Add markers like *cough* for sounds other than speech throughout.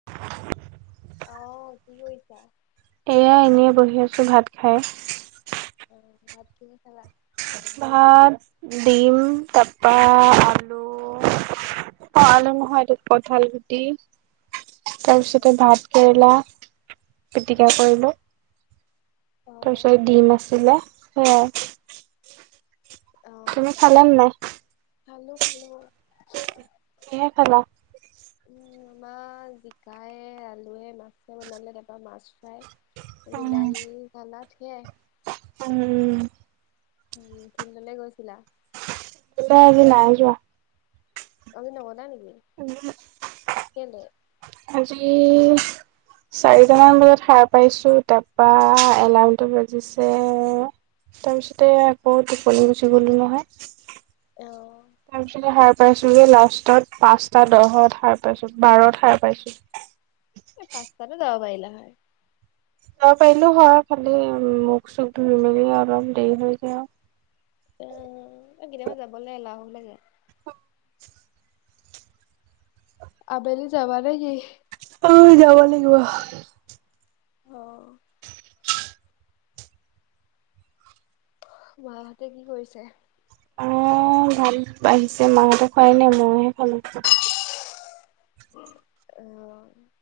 *inaudible* অ', কি কৰিছা? এয়া এনেই বহি আছো ভাত খাই। অ', ভাত কিহে খালা? ভাত দিম, তাপা আলু অ', আলু অ', নহয় এইটো কঠাল গুটি, তাৰপিছতে ভাত কেৰেলা, পিটিকা কৰিলোঁ, তাৰপিছত দিম আ আছিলে সেইয়াই। তুমি অ', খালা নে নাই? খালো খালো। কিহে খালা? উম, আমাৰ জিকাই আলুৱে মাছে বনালে, তাৰপৰা মাছ ফ্ৰাই। বিলাহী চালাদ সেয়াই। উম উম। উম ফিল্ডলে গৈছিলা? ফিল্ডত আজি নাই যোৱা। আজি নগলা নেকি? উহো কেলে আজি চাৰিটামান বজাত সাৰ পাইছোঁ তাৰপা এলাৰ্মটো বজিছে তাৰপিছতে আকৌ টোপনি গুচি গ'লো নহয়। অ। তাৰ পিছতে সাৰ পাইছোগে লাষ্টত পাঁচটা দহত সাৰ পাইছো, বাৰত সাৰ পাইছো। এ পাঁচতাটো যাব পাৰিলা হয়। যাব পাৰিলো হয় খালি উ মুখ চুখ ধুই মেলি অলপ দেৰি হৈ যায় আৰু। অ এ কেতিয়াবা যাবলৈ এলাহো লাগে। আবেলি যাবা নেকি? অ যাব লাগিব। অঁ। মাঁহতে কি কৰিছে? অ ভাত বাঢ়িছে মাহঁতে খোৱাই নাই মইহে খালো। অ।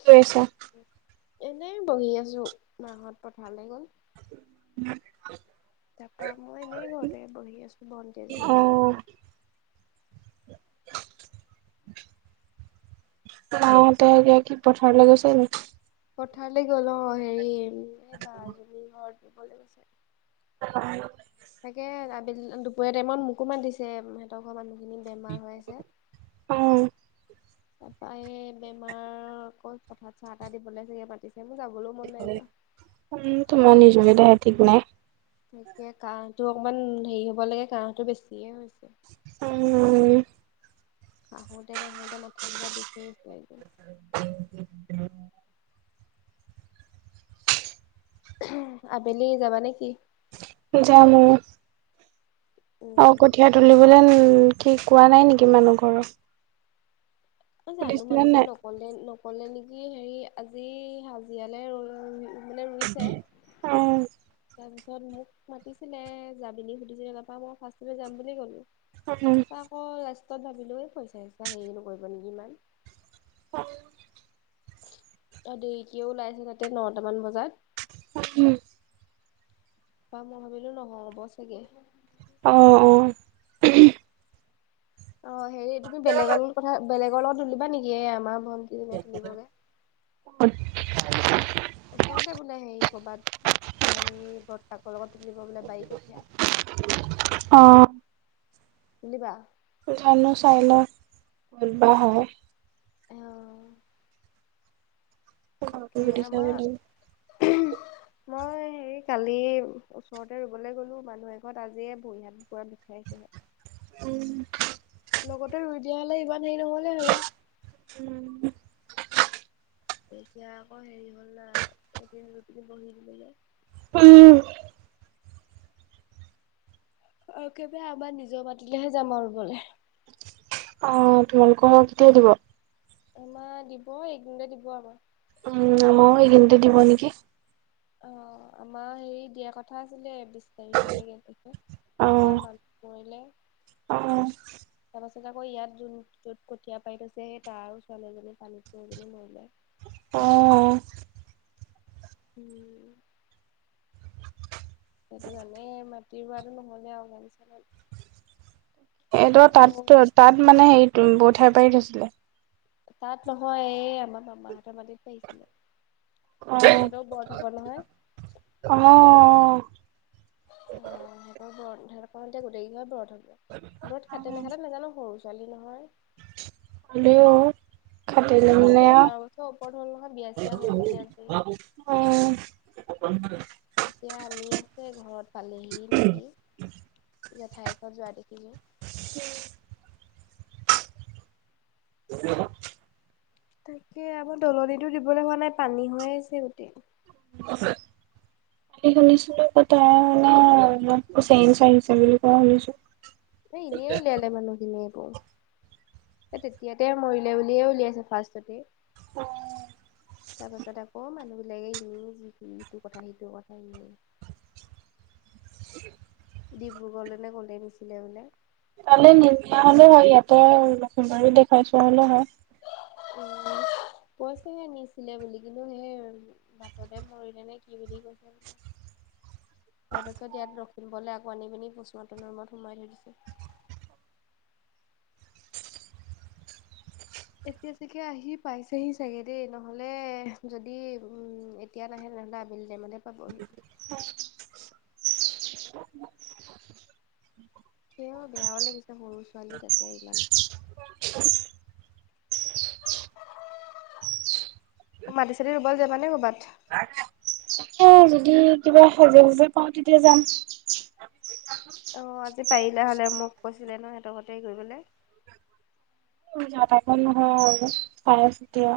কি কৰিছা? এনেই বহি আছো মাঁহত পথাৰলৈ গ'ল। *unintelligible* তাৰপৰা মই এনেই ঘৰতে বহি আছোঁ, ভণ্টি এজনী আছে। অ' অ তেওঁলোকে কি পথাৰলৈ গৈছে নি? পথাৰলৈ গ'ল অ হেৰি এই বা এজনী ঘৰত ৰুবলৈ গৈছে। *unintelligible* তাকে আবেলি দুপৰীয়া টাইমত মোকো মাতিছে ঘৰৰ মানুহখিনি বেমাৰ হৈ আছে। অ' তাৰাপা সেই বেমাৰ আকৌ পথাৰত চাহ তাহ দিবলৈ চাগে মাতিছে মোৰ যাবলৈ মন নাই যোৱা। উম তোমাৰ নিজৰে *unintelligible* ঠিক নাই। *unintelligible* কাহটো অকমান হেৰি হ'ব লাগে কাহটো বেছিয়ে হৈছে। উম। কাহোতে কাহোতে মাথা চাথা বিষ হৈ গৈছে একদম। *unintelligible* আবেলি যাবা নে কি? যাম অ। অ উম কঠীয়া তুলিবলৈ কি কোৱা নাই নেকি মানুহ ঘৰক? অ জানো সুধিছিলে মানুহে নাই? নকলে নকলে নেকি হেৰি আজি হাজিৰালৈ ৰ মানে ৰুইছে। অ' তাৰপিছত মোক মাতিছিলে যাবিনি সুধিছিলে তাৰপা মই ফাৰ্ষ্টটে যাম বুলি কলো। উম, তাৰপা আকৌ লাষ্টত ভাবিলো এই পইচা চইচা হেৰি নকৰিব নেকি ইমান। *unintelligible* অঁ দেৰিকেও ওলাইছে তাতে নটামান বজাত। উম। বা মই ভাবিলো নহ'ব চাগে। অ' অ'। অ হেৰি, তুমি বেলেগৰ লগত কঠিয়া বেলেগৰ লগত তুলিবা নেকি এ আমাৰ ভণ্টিজনীয়ে তুলিবগে। ওচৰতে বোলে হেৰি ক'ৰবাত সেই বৰতাকৰ লগত তুলিব বোলে *unintelligible* অ। তুলিবা? চাই লওঁ, ক'তবা হয়। অ ঘৰকো তাকে সুধি চাব আমাৰ, লাগিব। মই হেৰি কালি, ওচৰতে ৰুবলৈ গ'লো মানুহ এঘৰত, আজিয়ে ভৰি-হাতবোৰ পুৰা বিষাইছে। উম লগতে ৰুই দিয়া হ'লে ইমান হেৰি নহ'লে হ'লে। উম এতিয়া আকৌ হেৰি হ'ল না, এদিন দুদিন বহি দিলো যে। *unintelligible* একেবাৰে আমাৰ নিজৰ মাটিলেহে যাম আৰু ৰুবলে। অ, তোমালোকৰ কেতিয়া দিব? আমাৰ দিব, এই কেইদিনতে দিব আমাৰ। উম, আমাৰো এই কেইদিনতে দিব নেকি। অ, আমাৰ হেৰি দিয়া কথা আছিলে, বিছ তাৰিখে নে কেই তাৰিখে তাৰপা অ', মানু্হ মৰিলে। অ', তাৰপাছত আকৌ ইয়াত যোন য'ত কঠীয়া পাৰি থৈছে, সেই তাৰো ছোৱালী এজনী পানীত পৰি পেনি মৰিলে। অ' উম সেইটো কাৰণে এই মাটি ৰুৱাটো নহ'লে আৰু *unintelligible* সেই ত তাত ত অ' তাত মানে হেৰি কঠীয়া পাৰি থৈছিলে। তাত নহয়, এই আমাৰ মামাহঁতৰ মাটিত পাৰিছিলে। সিহঁতৰো ব্ৰত হ'ব নহয়। অ অ। *unintelligible* গোটেই কেই ঘৰত ব্ৰত হ'ব খাতে নে নাখাতে নাজানো সৰু ছোৱালী নহয়। হ'লেও। খাটিলে থাকিব মানে চাগে বাৰ বছৰৰ ওপৰত হ'ল নহয় বিয়া চিয়া হৈ মেলি আজৰি। আৰু উম। এতিয়া আনি আছে ঘৰত পালেহি নিকি, জেঠাইয়েকক যোৱা দেখিলোঁ। *unintelligible* তাকে, আমাৰ দলনিটো দিবলৈ হোৱা নাই পানী হৈ আছে গোটেই। আছে। শুনিছিলো পথাৰলে অলপ চেঞ্জ আহিছে বুলি কোৱা শুনিছোঁ। হে এনে উলিয়ালে মানুহখিনিয়ে একো সেই তেতিয়াতে মৰিলেই বুলি উলিয়াইছে ফাৰ্ষ্টতে। তাৰপাছত আকৌ মানুহ এইবিলাকে এনে যি টি ইটো কথা সিটো কথা ইনে ডিব্ৰুগড়লে নে ক'লেই নিছিলে বোলে। তালে নিনিয়া হ'লেও হয়, ইয়াতে আৰু লখিমবাৰী দেখাই চোৱা হ'লেও হয়। উম। কৈছেহে নিছিলে বুলি, কিন্তু সেই বাটতে মৰিলেনে কি বুলি কৈছে। তাৰ পিছত ইয়াত লক্ষিমপুৰলৈ আকৌ আনি পিনি পোষ্টমৰ্টেমৰ ৰোমত সোমাই থৈছে। এতিয়া চাগে আহি পাইছেহি চাগে দেই নহ'লে যদি উম এ তিয়া *unintelligible* সিহঁতে আবেলি টাইমতহে পাবহি। *unintelligible* সেয়াও বেয়াও লাগিছে সৰু ছোৱালী তাতে ইমান। *inaudible* অ মাতিছে যে এবাৰ যাবানে ক'বাত। *unintelligible* এ যদি কিবা হেজেংকে পাওঁ তেতিয়া যাম। অঁ আজি পাৰিলে হ'লে মোক কৈছিলে ন সিহঁতৰ ঘৰতে গৈ বেলে। উ যা তা কাম নহয় আই এছ এতিয়া।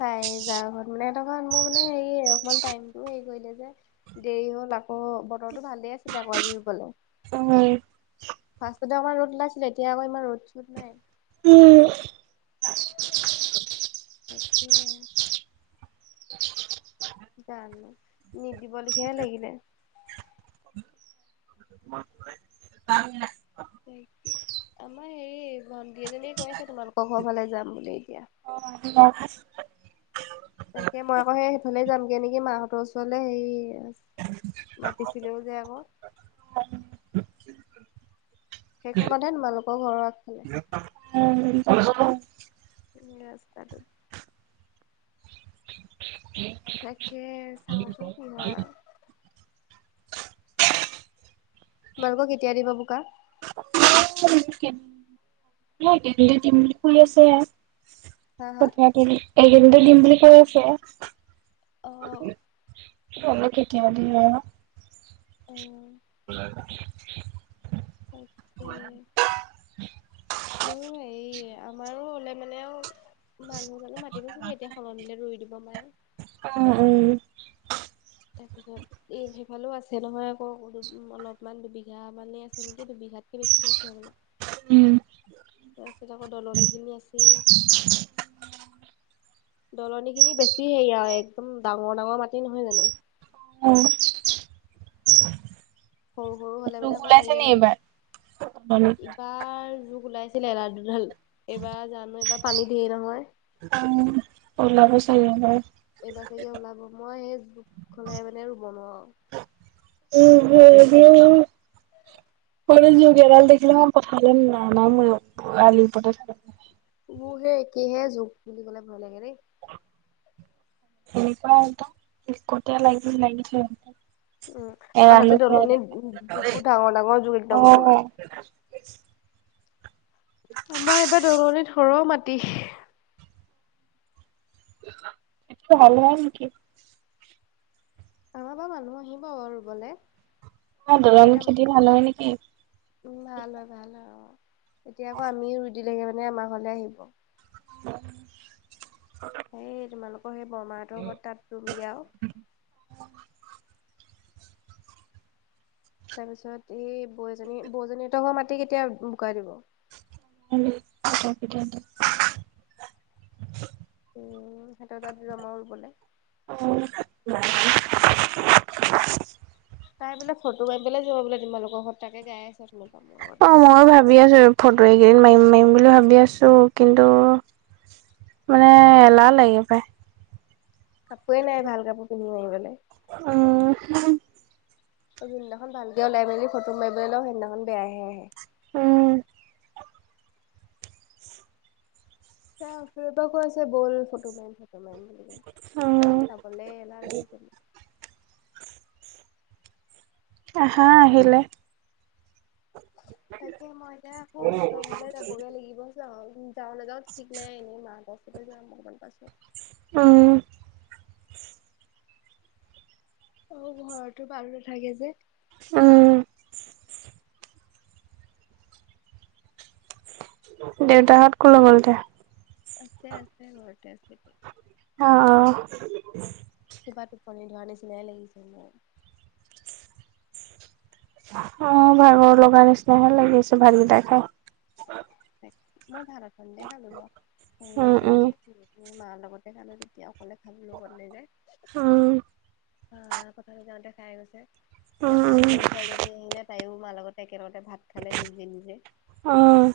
চাই যা ঘৰত মানে *unintelligible* মোৰ মানে হেৰি অকমান টাইমটো হেৰি কৰিলে যে। দেৰি হ'ল আকৌ বতৰটো ভালেই আছিলে আকৌ আজি ৰুবলে। অ হয়। ফাৰ্ষ্টতে আমাৰ ৰ'দ ওলাইছিল এতিয়া আমাৰ ইমান ৰ'দ - চ'দ নাই। উম। তাকে। জানোঁ নিদিব নিকিহে লাগিলে। *unintelligible* তাই কি, আমাৰ হেৰি ভন্টি এজনীয়ে কৈ আছে তোমালোকৰ ঘৰ ফালে যাম বুলি এতিয়া। অ আহিবা *unintelligible* তাকে মই আকৌ সেই সেইফালে যামগে নেকি মাহঁতৰ ওচৰলৈ হেই মাতিছিলেও যে আকৌ। সেইখনতে তোমালোকৰ ঘৰৰ আগফালে। *unintelligible* তাকে চাওঁচোন কি হয় আৰু? তোমালোকৰ কেতিয়া দিব বোকা? সেই *unintelligible* দিম বুলি কয় আছে, হা হা? কথাত এদি এদিনতে দিম বুলি কৈ আছে। অঁ। কি হ'ব কেতিয়াবা দিলে অ উম। *unintelligible* তাকে। মোৰোঁ এই আমাৰোঁ হ'লে মানেও মানুহ জানো মাতিব চাগে এতিয়া সলনিলে ৰুই দিব পাৰে। অ উম। তাৰপিছত এই সেইফালেও আছে নহয় আকৌ অলপ অলপমান দুবিঘা মানে আছে নেকি দুবিঘাতকে বেছি আছে হবলা। উম উম তাৰপিছত আকৌ দলনিখিনি আছেই। দলনিখিনি বেছি ইয়া একদম ডাঙৰ - ডাঙৰ মাটি নহয় জানোঁ। উম সৰু সৰু হ'লে লোক মানে অকমান ওলাইছে হেৰিয়ে নি লাগে, এইবাৰ ইবাৰ জুক ওলাইছ দিলে এডাল, দুডাল এইবাৰ জানোঁ এইবাৰ পানী ঢেৰ নহয়। *unintelligible* ওলাব চাৰিওফালে। এইবাৰ চাগে ওলাব মই এই জোক খুলে মানে ৰুব নোৱাৰোঁ। উম, হম। *unintelligible* *unintelligible* মোৰহে একেহে জুক বুলি ক'লে ভয় লাগে ৰে। এনেকুৱা একদম *unintelligible* উম, আৰু এৰালো তাতে এনেকে দলনিত যুক বোৰ ডাঙৰ, ডাঙৰ যুগ একদম পোৰা। এনে আছো। আমাৰ এইবাৰ দৰণিত সৰহ মাটি। *unintelligible* ভাল নহয় নেকি? আমাৰ বা মানুহ আহিব অ' ৰুবলে। অ' আকৌ দৰন এতিয়া খেতি ভাল নহয় নেকি? উম, ভাল হয়, ভাল হয় অ' এতিয়া আকৌ আমিয়ে ৰুই দিলেগে মানে আমাৰ ঘৰলে আহিব। *inaudible* এই তোমালোকৰ সেই বৰমাহঁতৰ ঘৰত তাত ৰুম গে আৰু। তাৰপিছত এই বৌএজনী বৌজনী হতৰ মাটি কেতিয়া বুকা দিব? *unintelligible* দিয়া। উম, সিহঁতৰ তাত ৰম আৰু ৰুবলে। অ' *unintelligible* তাই বোলে ফটো গাই পেলে যাব বোলে তোমালোকৰ ঘৰত তাকে গাই আছে অথনীৰ পৰা মূৰ অ', ময়ো আগত ভাবি *unintelligible* আছো ফটো এইকেইদিন মাৰিম, মাৰিম বুলি ভাবি আছোঁ কিন্তু মানে এলাহ লাগে পায়। কাপোৱে নাই ভাল কাপোৰ পিন্ধিবৰ কাৰনে। উম, *unintelligible* অ'যোনদিনাখন ভালকে ওলাই মেলি ফটো মাৰিবলৈ লওঁ সেইদিনাখন বেয়াহে আহে। উম, সেয়ে অথনীৰ পৰা কৈ আছে বল ফটো মাৰিম, ফটোমাৰিম বুলিকে। উম, যাবলে এলাহ লাগিছে আহা আহিলে। তাকে মই এতিয়া আকৌ সেহঁতৰ ঘৰলে যাবগে লাগিব যাওঁ, যাওঁ নাযাওঁ ঠিক নাই এনেই মা কছ এতিয়া যাম অকমান পাছত। উম, অ' ঘৰতো মানুহ থাকে যে। উম, দেউতাহত ক'লৈ গ'ল তে? আছে, আছে ঘৰতে আছে গে। অ' অহ। কিবা টোপনি ধৰা নিচিনাই লাগিছে মোৰ। অ' ভাগৰ লগাৰ নিচিনাহে লাগিছে ভাতকেইটা খাই। মই ভাতঅকন দে খালোঁ ৰ' হেৰী উম এইটো উম কি উম, মাৰ লগতে খালোঁ তেতিয়া অকলে খাবলৈ মন নেযায়। উম, আহ, পথাৰলে যাওঁতে খাই গৈছে উম তে পা খুুৰী ছোৱালীজনী আহিলে তাইয়ো মাৰ লগতে একেলগতে ভাত খালে নিজে, নিজে। অ',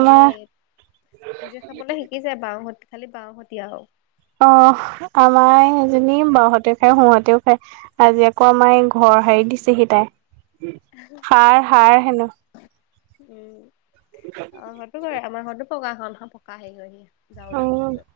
হেই, নিজে খাবলে শিকিছে, বাওঁ হতি, খালি বাওঁহতিয়া আৰু। অ', আমাৰ এজনী বাওহতে বাওঁ হতেও খায় সোঁহতেও খায়। আজি আকৌ আমাৰ এই ঘৰ সাৰি দিছেহি তাই, সাৰ সাৰ হেনো। উম, আমাৰ ঘৰ পকা- আমাৰ ঘৰটোও পকাঘৰ নহয় পকা হেৰি হৈহে। জাৰুদাল উম লৈ লৈ।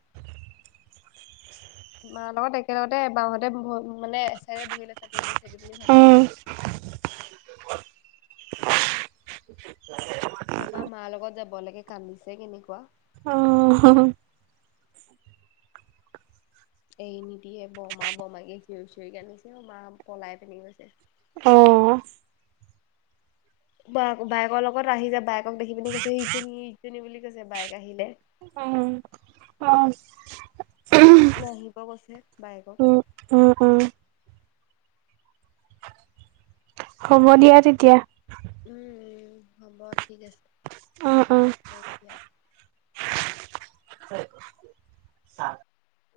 মাৰ লগত একেলগতে বাওঁ হাতে ব- মানে এচাইৰে বহি লৈছে নেমু চেপি পিনি ভাত খাইছে। *inaudible* তাপা মাৰ লগত যাব লাগে কান্দিছে কেনেকুৱা। অ'। এই নিদিয়ে, বৰমা বৰমাকে চিঞৰি, চিঞৰি কান্দিছে, মা পলাই পিনি গৈছে। অ'। ব- বায়েকৰ লগত আহি, বায়েক দেখি পিনি কৈছে, সেই জনি, এই জনি বুলি কৈছে বায়েক আহিলে। উম, অ'। নাহিব কৈছে বায়েকক। উম উম, উম। হ'ব দিয়া তেতিয়া। উম, উম, হ'ব ঠিক আছে, উম হ'ব উম দিয়া।